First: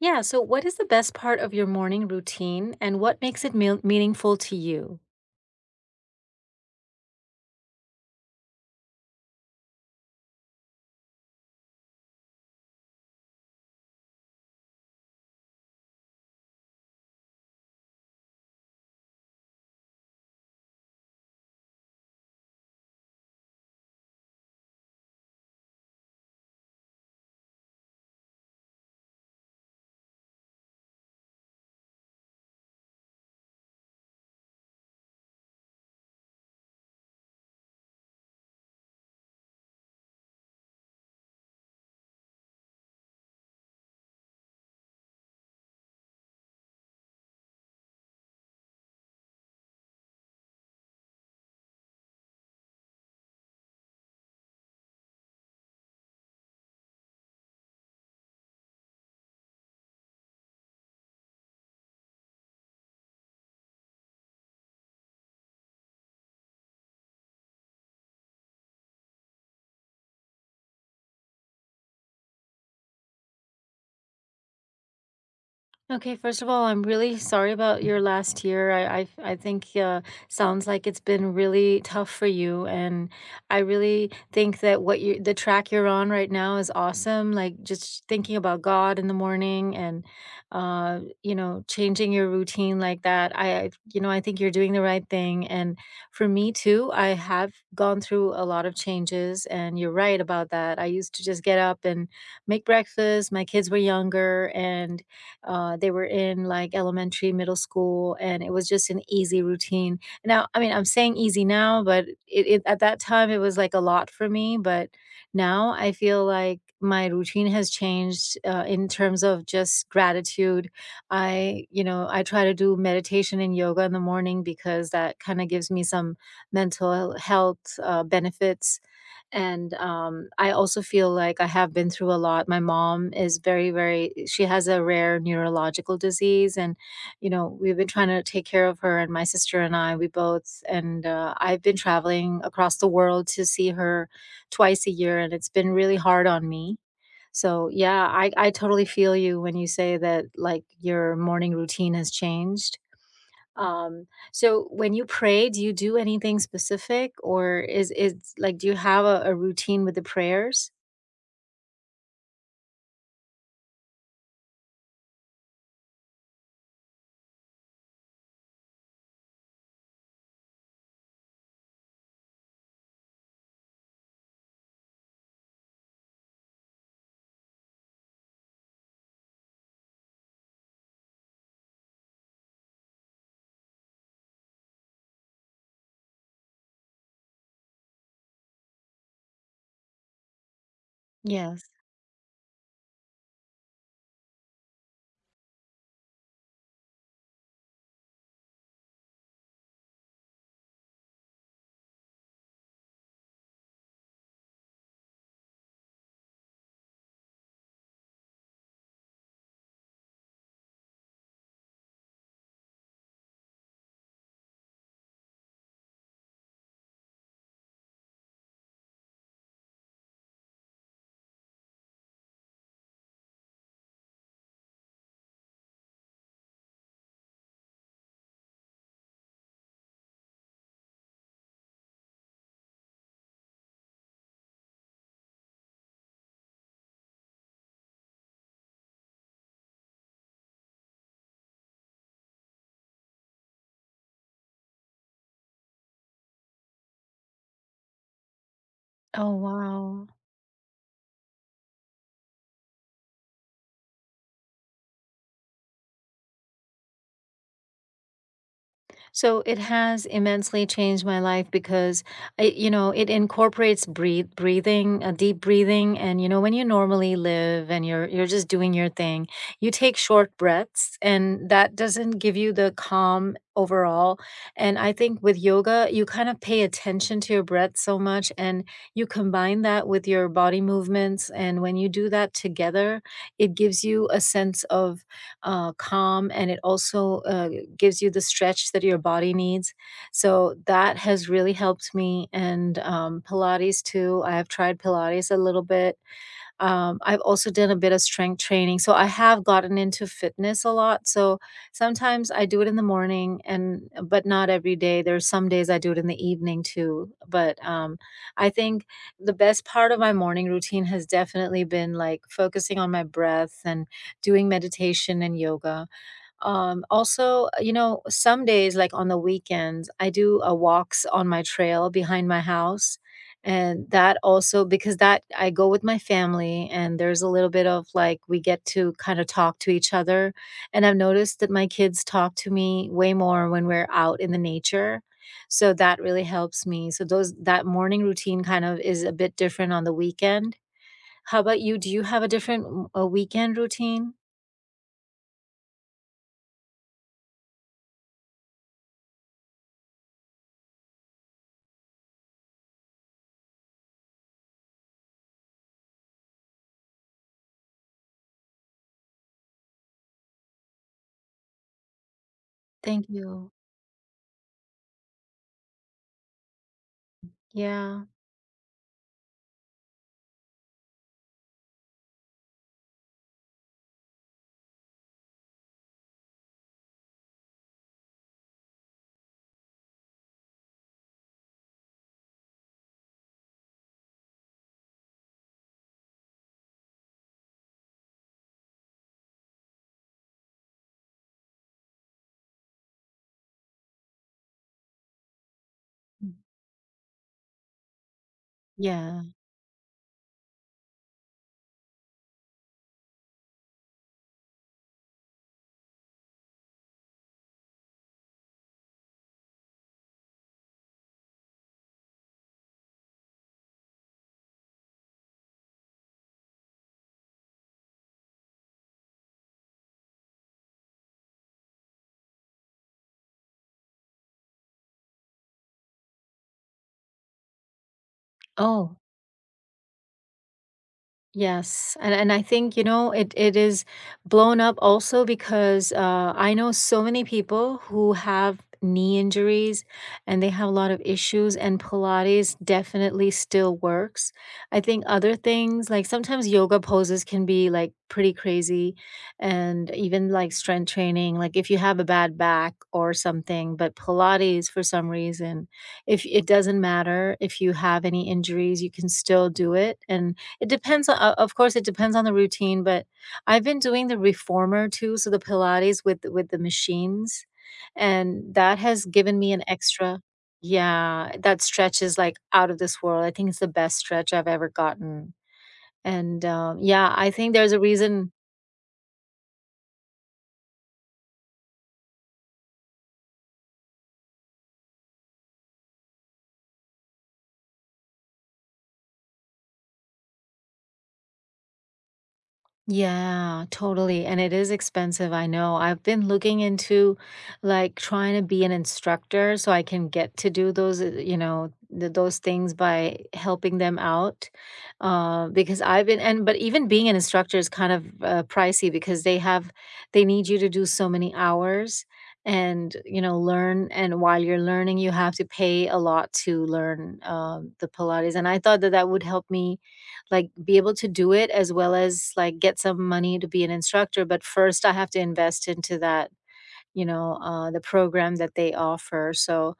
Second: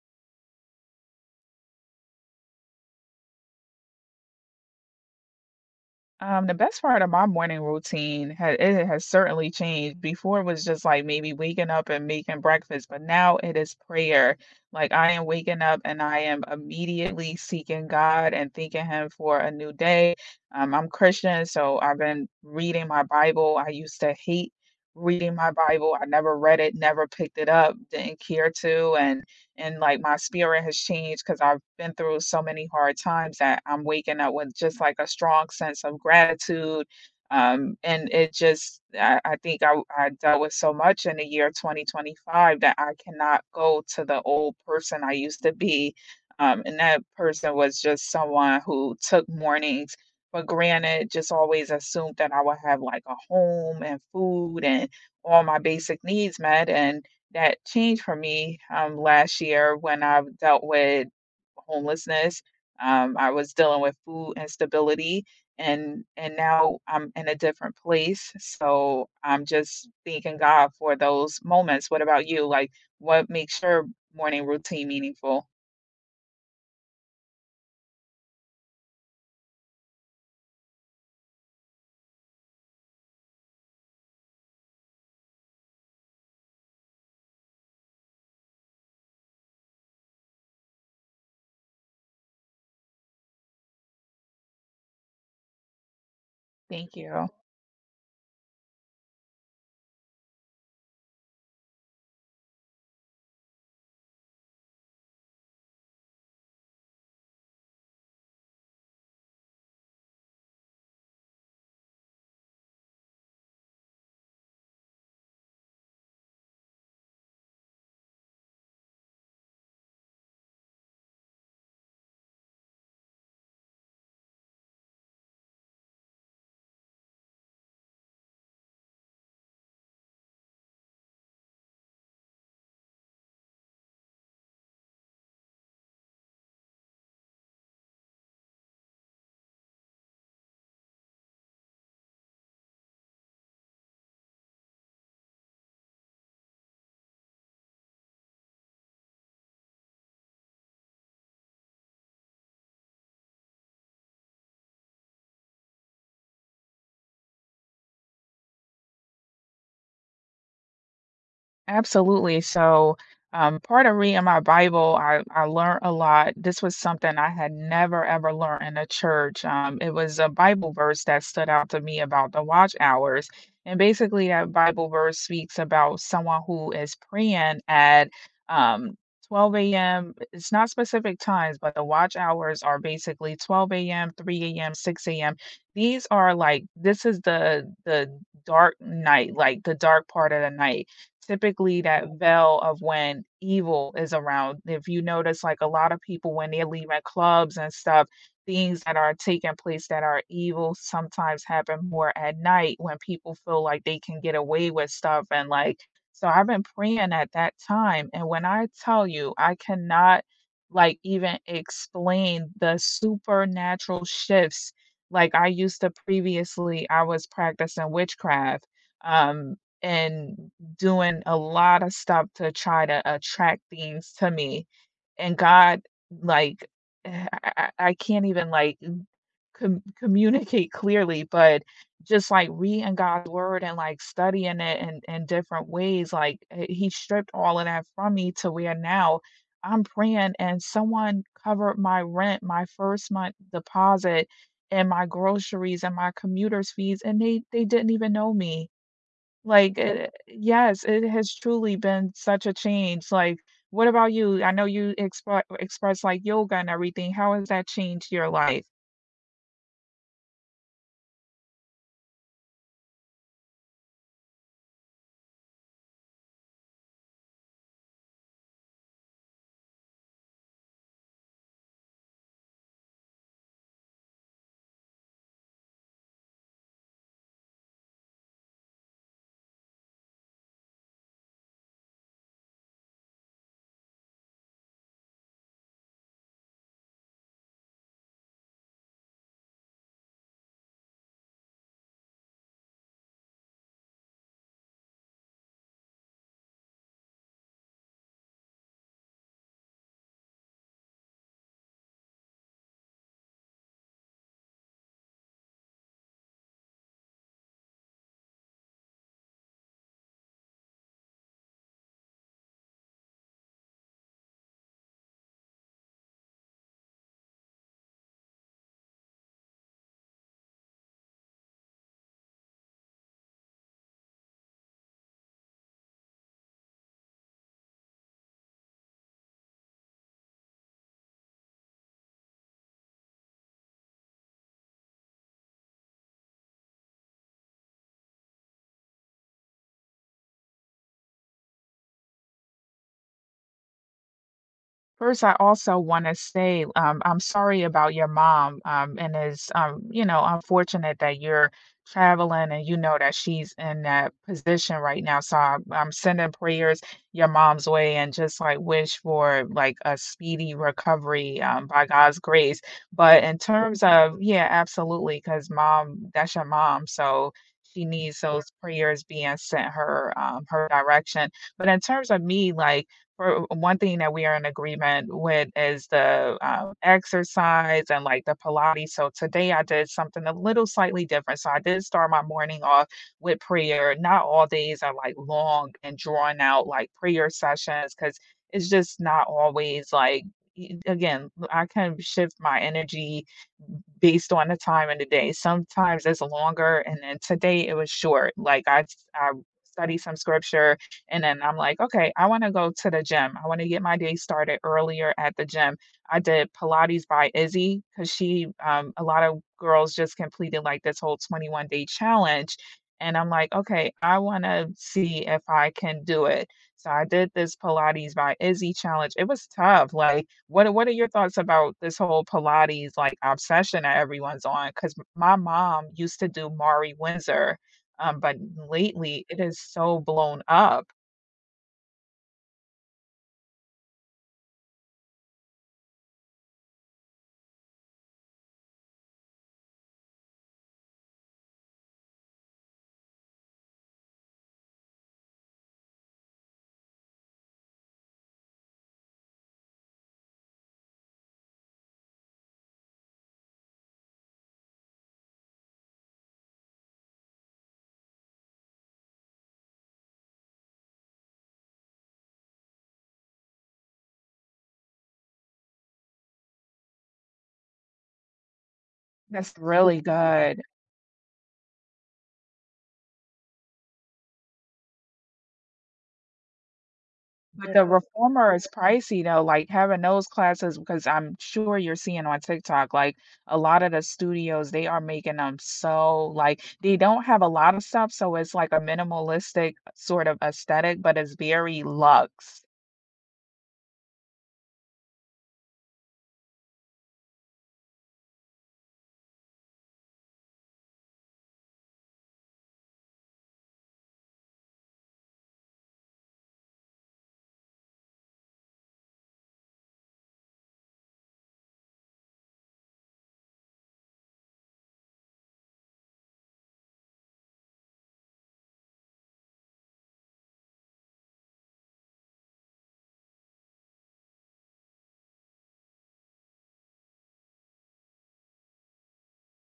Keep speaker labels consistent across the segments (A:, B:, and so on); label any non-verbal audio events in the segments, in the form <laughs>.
A: Yeah, so what is the best part of your morning routine and what makes it meal meaningful to you?
B: The best part of my morning routine ha it has certainly changed. Before it was just like maybe waking up and making breakfast, but now it is prayer. Like I am waking up and I am immediately seeking God and thanking Him for a new day. I'm Christian, so I've been reading my Bible. I used to hate reading my Bible. I never read it, never picked it up, didn't care to, and like my spirit has changed because I've been through so many hard times that I'm waking up with just like a strong sense of gratitude. And it just, I think I dealt with so much in the year 2025 that I cannot go to the old person I used to be. And that person was just someone who took mornings for granted, just always assumed that I would have like a home and food and all my basic needs met. And that changed for me, last year when I dealt with homelessness. I was dealing with food instability and now I'm in a different place. So I'm just thanking God for those moments. What about you? Like, what makes your morning routine meaningful?
A: Okay, first of all, I'm really sorry about your last year. I think sounds like it's been really tough for you, and I really think that what you the track you're on right now is awesome. Like just thinking about God in the morning, and changing your routine like that. I think you're doing the right thing, and for me too,
B: Thank
A: I
B: you.
A: have gone through a lot of changes, and you're right about that. I used to just get up and make breakfast. My kids were younger, and they were in like elementary, middle school, and it was just an easy routine. Now, I mean, I'm saying easy now, but it at that time it was like a lot for me. But now I feel like my routine has changed in terms of just gratitude. I, you know, I try to do meditation and yoga in the morning because that kind of gives me some mental health benefits and, I also feel like I have been through a lot. My mom is very she has a rare neurological disease and, you know, we've been trying to take care of her and my sister and I, we both and I've been traveling across the world to see her twice a year, and it's been really hard on me. So, yeah, I totally feel you when you say that, like, your morning routine has changed. Um, so when you pray, do you do anything specific or is like do you have a routine with the prayers?
B: Absolutely. So part of reading my Bible, I learned a lot. This was something I had never ever learned in a church. It was a Bible verse that stood out to me about the watch hours. And basically, that Bible verse speaks about someone who is praying at um, 12 a.m. It's not specific times, but the watch hours are basically 12 a.m., 3 a.m., 6 a.m. These are like, this is the dark night, like the dark part of the night
A: Yes.
B: typically, that veil of when evil is around. If you notice, like a lot of people when they're leaving clubs and stuff, things that are taking place that are evil sometimes happen more at night when people feel like they can get away with stuff. And like, so I've been praying at that time. And when I tell you, I cannot like even explain the supernatural shifts. Like I used to previously, I was practicing witchcraft. Um, and doing a lot of stuff to try to attract things to me, and God, like, <sighs> I I can't even, like, communicate clearly, but just, like, reading God's word and, like, studying it in different ways, like, He stripped all of that from me to where now I'm praying and someone covered my rent, my first month deposit, and my groceries, and my commuter's fees, and they didn't even know me.
A: Oh
B: Like,
A: wow.
B: it yes, it has truly been such a change, like, what about you? I know you express, like, yoga and everything. How has that changed your life?
A: So it has immensely changed my life because I, you know, it incorporates breathing, a deep breathing, and you know, when you normally live and you're just doing your thing, you take short breaths, and that doesn't give you the calm overall. And I think with yoga, you kind of pay attention to your breath so much, and you combine that with your body movements, and when you do that together, it gives you a sense of calm, and it also gives you the stretch that your body needs. So that has really helped me. And Pilates too. I have tried Pilates a little bit. I've also done a bit of strength training. So I have gotten into fitness a lot. So sometimes I do it in the morning and but not every day. There's some days I do it in the evening too. But I think the best part of my morning routine has definitely been like focusing on my breath and doing meditation and yoga. Also, you know, some days, like on the weekends, I do a walks on my trail behind my house. And that also because that I go with my family and there's a little bit of like we get to kind of talk to each other. And I've noticed that my kids talk to me way more when we're out in the nature. So that really helps me. So those that morning routine kind of is a bit different on the weekend. How about you? Do you have a different a weekend routine?
B: First, I also want to say, I'm sorry about your mom, and it's, you know, unfortunate that you're traveling and you know that she's in that position right now. So I'm sending prayers your mom's way and just like wish for like a speedy recovery, by God's grace.
A: Thank
B: But in
A: you.
B: terms of, yeah, absolutely, because mom, that's your mom, so she
A: Yeah.
B: needs those prayers being sent her, her direction. But in terms of me, like for one thing that we are in agreement with is the exercise and like the Pilates. So today I did something a little slightly different. So I did start my morning off with prayer. Not all days are like long and drawn out like prayer sessions because it's just not always like, again, I can shift my energy based on the time and the day. Sometimes it's longer, and then today it was short. Like I s-
A: Yeah.
B: I studied some scripture, and then I'm like, okay, I want to go to the gym. I want to get my day started earlier at the gym. I did Pilates by Izzy because she, a lot of girls just completed like this whole 21-day challenge. And I'm like, okay, I want to see if I can do it. So I did this Pilates by Izzy challenge. It was tough. Like, what are your thoughts about this whole Pilates like obsession that everyone's on? Because my mom used to do Mari Windsor, but
A: Oh,
B: lately it is so blown up.
A: yes, and I think, you know, it is blown up also because I know so many people who have knee injuries and they have a lot of issues, and Pilates definitely still works. I think other things like sometimes yoga poses can be like pretty crazy, and even like strength training, like if you have a bad back or something, but Pilates for some reason, if it doesn't matter if you have any injuries, you can still do it and it depends on o of course, it depends on the routine, but I've been doing the reformer too, so the Pilates with the machines, and that has given me
B: That's
A: an
B: really <laughs>
A: extra.
B: good.
A: Yeah, that stretch is, like, out of this world. I think it's the best stretch I've ever gotten, and, yeah, I think
B: But Yeah.
A: there's a
B: the Yeah.
A: reason.
B: reformer is pricey though, like, having those classes because I'm sure you're seeing on TikTok, like, a lot of the studios, they are making them so like, they don't have a lot of stuff, so it's like a minimalistic sort of aesthetic, but it's very luxe.
A: Yeah, totally. And it is expensive, I know. I've been looking into like trying to be an instructor so I can get to do those, those things by helping them out. Because I've been, and but even being an instructor is kind of pricey because they have, they need you to do so many hours and, you know, learn. And while you're learning, you have to pay a lot to learn the Pilates. And I thought that would help me like, be able to do it as well as, like, get some money to be an instructor, but first I have to invest into that, you know, the program that they offer, so,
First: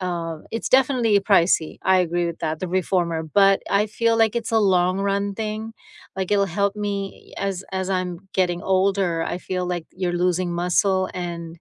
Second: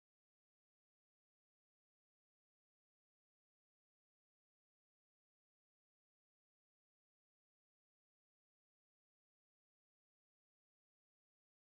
A: it's definitely pricey, I agree with that, the reformer, but I feel like it's a long run thing, like, it'll help me as I'm getting older, I feel like you're losing muscle, and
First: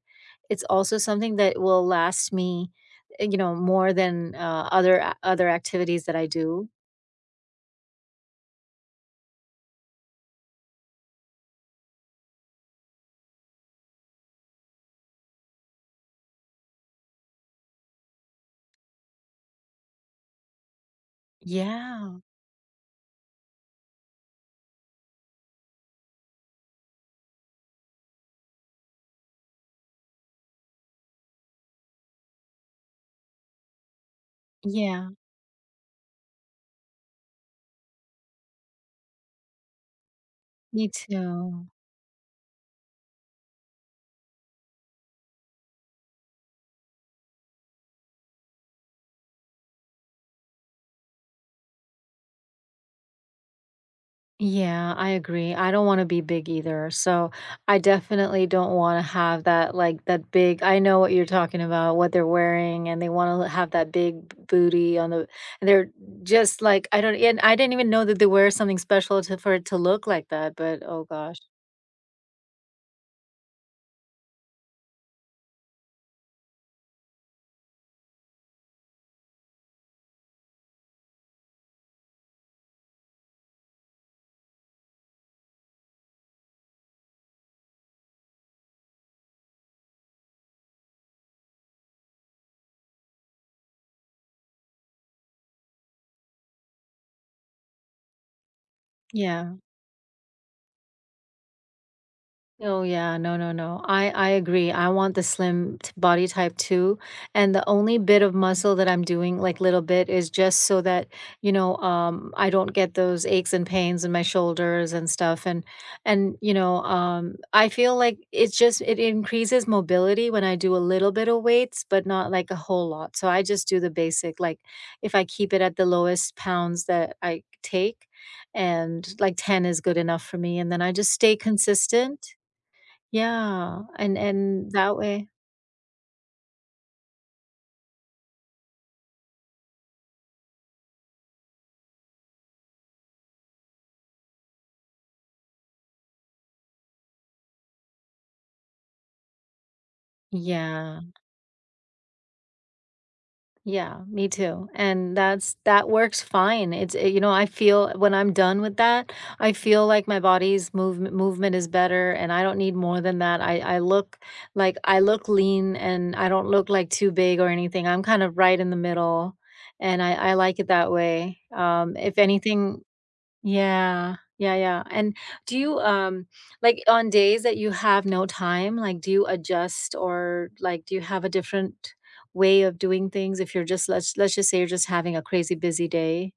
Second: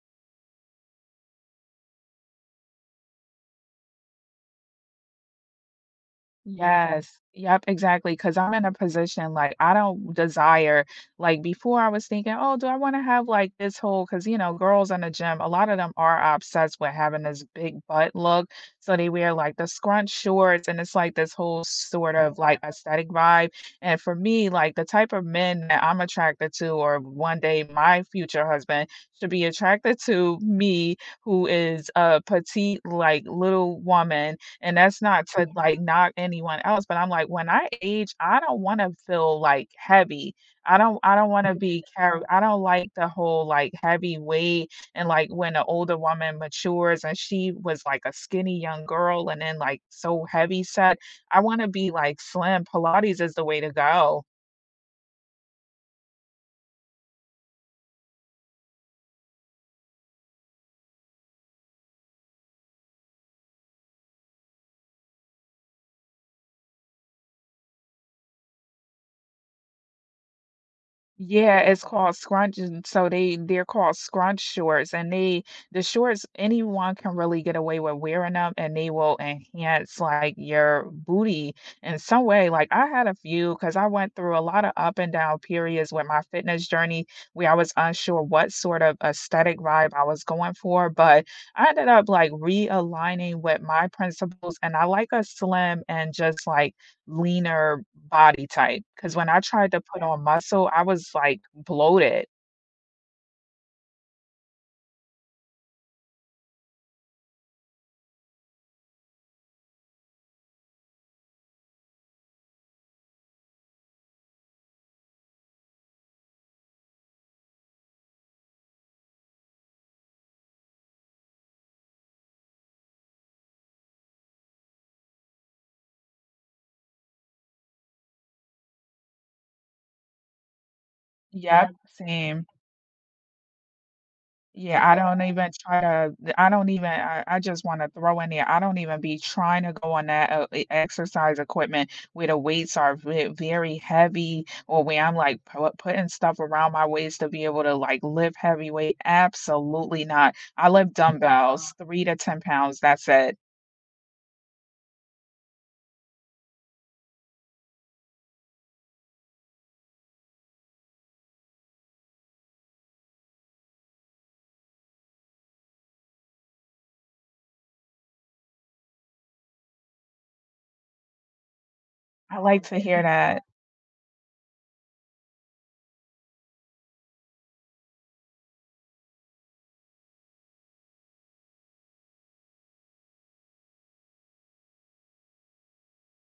A: it's also something that will last me, you know, more than, other activities that I do.
B: Yes. Yep, exactly. because 'cause I'm in a position, like, I don't desire like, before I was thinking, "Oh, do I wanna have, like, this whole? Cause you know, girls in the gym, a lot of them are obsessed with having this big butt look, so they wear, like, the scrunch shorts, and it's, like, this whole sort
A: Yeah,
B: of, like, aesthetic vibe, and for me, like, the type of men that I'm attracted to or one day my future husband should be attracted to me, who is a petite, like, little woman, and that's
A: yeah.
B: not to like knock anyone else, but I'm like, when I age, I don't want to feel like heavy.
A: Me
B: I don't want to
A: too.
B: be carried. I don't like the whole like heavy weight and like when an older woman matures and she was like a skinny young girl and then like so heavy set. I want to be like slim. Pilates is the way to go.
A: Yeah, I agree. I don't want to be big either. So I definitely don't want to have that, like, that big. I know what you're talking about, what they're wearing, and they want to have that big booty on the. And They're just like, I don't, and I didn't even know that they wear something special to, for it to look like that, but oh gosh.
B: Yeah, it's called scrunch, and they're called scrunch shorts, and the shorts anyone can really get away with wearing them, and they will enhance like your booty in some way. Like I had a few because I went through a lot of up and down periods with my fitness journey where I was unsure what sort of aesthetic vibe I was going for, but I ended up like realigning with my principles, and I like a slim and just like leaner body type, because when I
A: Yeah.
B: tried to put on muscle, I was, like, bloated.
A: Oh yeah, no, no, no. I agree. I want the slim body type too, and the only bit of muscle that I'm doing, like little bit, is just so that you know, I don't get those aches and pains in my shoulders and stuff, and you know, I feel like it's just it increases mobility when I do a little bit of weights, but not like a whole lot. So I just do the basic, like if I keep it at the lowest pounds that I take, and like 10 is good enough for me, and then I just stay
B: Yep,
A: consistent,
B: same.
A: yeah, and
B: Yeah,
A: that way
B: I don't even I just wanna throw in there, I don't even be trying to go on that, e exercise equipment where the weights are ve very heavy or where I'm, like, pu putting stuff around my waist to be able to, like, lift heavy weight. Absolutely not. I lift
A: yeah,
B: dumbbells, 3 to 10 pounds, that's it.
A: yeah, me too, and That's that works fine, you know, I feel when I'm done with that, I feel like my body's movement is better, and I don't need more than that, I look like I look lean, and I don't look, like, too big or anything, I'm kind of right in the middle, and I like it that way, if
B: I like to
A: anything.
B: hear that.
A: Yeah. Yeah, yeah, and do you, like, on days that you have no time, like, do you adjust or, like, do you have a different way of doing things if you're just let's just say you're just having a crazy busy day?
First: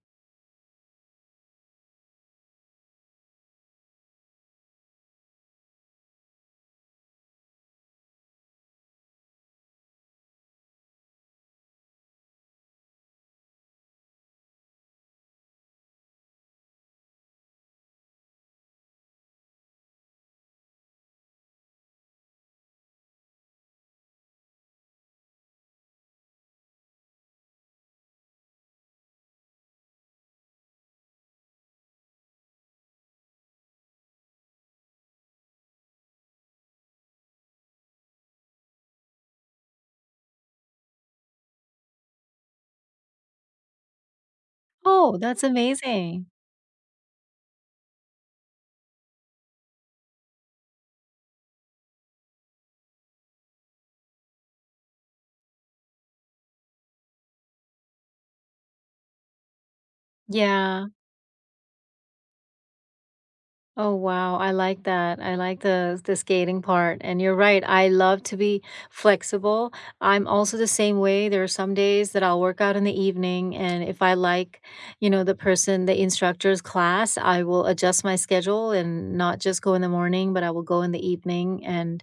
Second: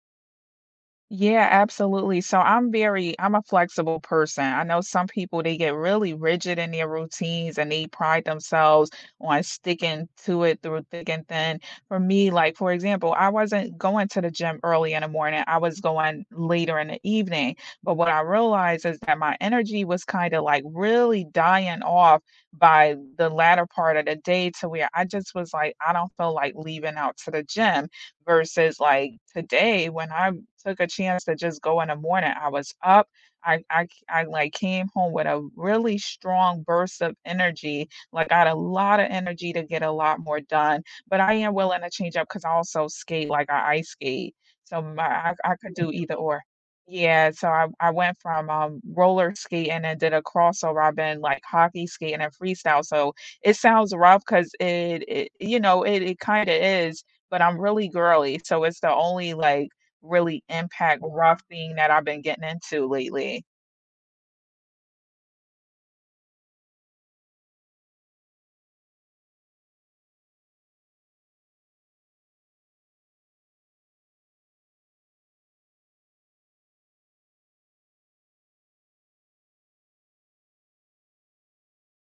B: Yeah, absolutely. I'm a flexible person. I know some people they get really rigid in their routines and they pride themselves on sticking to it through thick and thin. For me, like for example, I wasn't going to the gym early in the morning. I was going later in the evening. But what I realized is that my energy was kind of like really dying off by the latter part of the day to where I just was like, I don't feel like leaving out to the gym versus like today when I took a chance to just go in the morning. I was up. I like came home with a really strong burst of energy. Like I had a lot of energy to get a lot more done. But I am willing to change up because I also skate, like I ice skate. So my,
A: Oh,
B: I,
A: that's
B: I could do either
A: amazing.
B: or. Yeah, so I went from roller skating and did a crossover. I've been like hockey skating and freestyle. So it sounds rough because you know, it kind of is, but I'm really girly. So it's the only like really
A: Yeah.
B: impact rough thing that I've been getting into lately.
A: Oh wow, I like that. I like the skating part. And you're right, I love to be flexible. I'm also the same way. There are some days that I'll work out in the evening and if I like, you know, the instructor's class, I will adjust my schedule and not just go in the morning, but I will go in the evening and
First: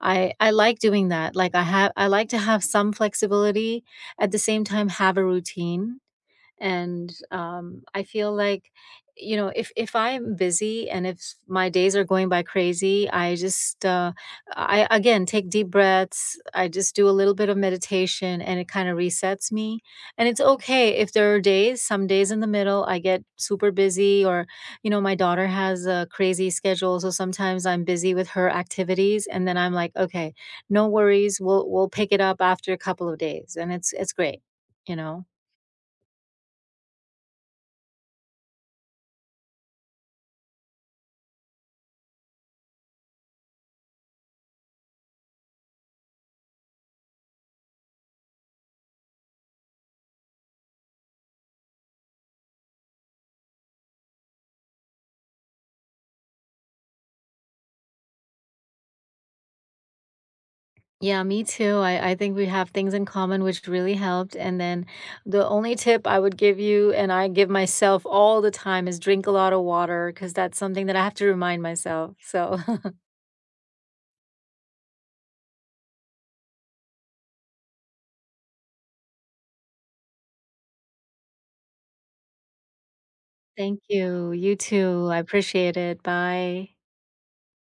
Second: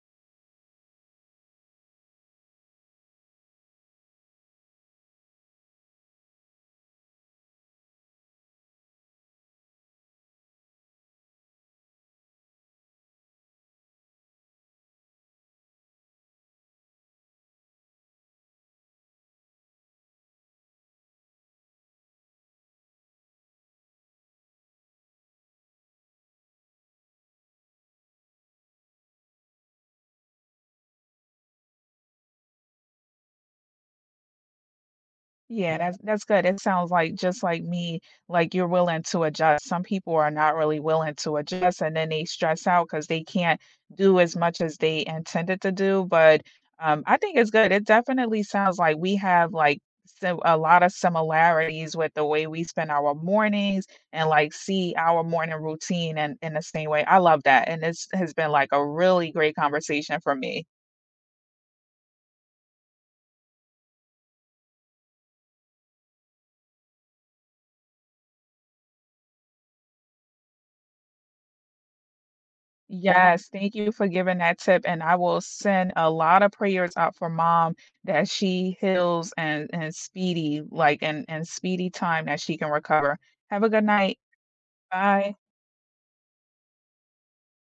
A: I like doing that. Like I like to have some flexibility at the same time have a routine and I feel like, you know, if I'm busy and if my days are going by crazy, I just I again take deep breaths. I just do a little bit of meditation and it kind of resets me, and it's okay if there are days some days in the middle I get super busy or, you know, my daughter has a crazy schedule, so sometimes I'm busy with her activities and then I'm like, okay, no worries, we'll pick it up after a couple of days and it's great, you know.
B: Yeah, that's good. It sounds like just like me, like you're willing to adjust. Some people are not really willing to adjust and then they stress out because they can't do as much as they intended to do. But I think it's good. It definitely sounds like we have like so a lot of similarities with the way we spend our mornings and like see our morning routine and in the same way. I love that. And this has been like a really great conversation for me.
A: Yeah, me too. I think we have things in common, which really helped. And then the only tip I would give you, and I give myself all the time, is drink a lot of water because that's something that I have to remind myself. So <laughs>
B: Yes, thank you for giving that tip, and I will send a lot of prayers out for mom that she heals and speedy, like and speedy time that she can recover. Have a
A: thank
B: good night.
A: you. You too. I
B: Bye.
A: appreciate it. Bye.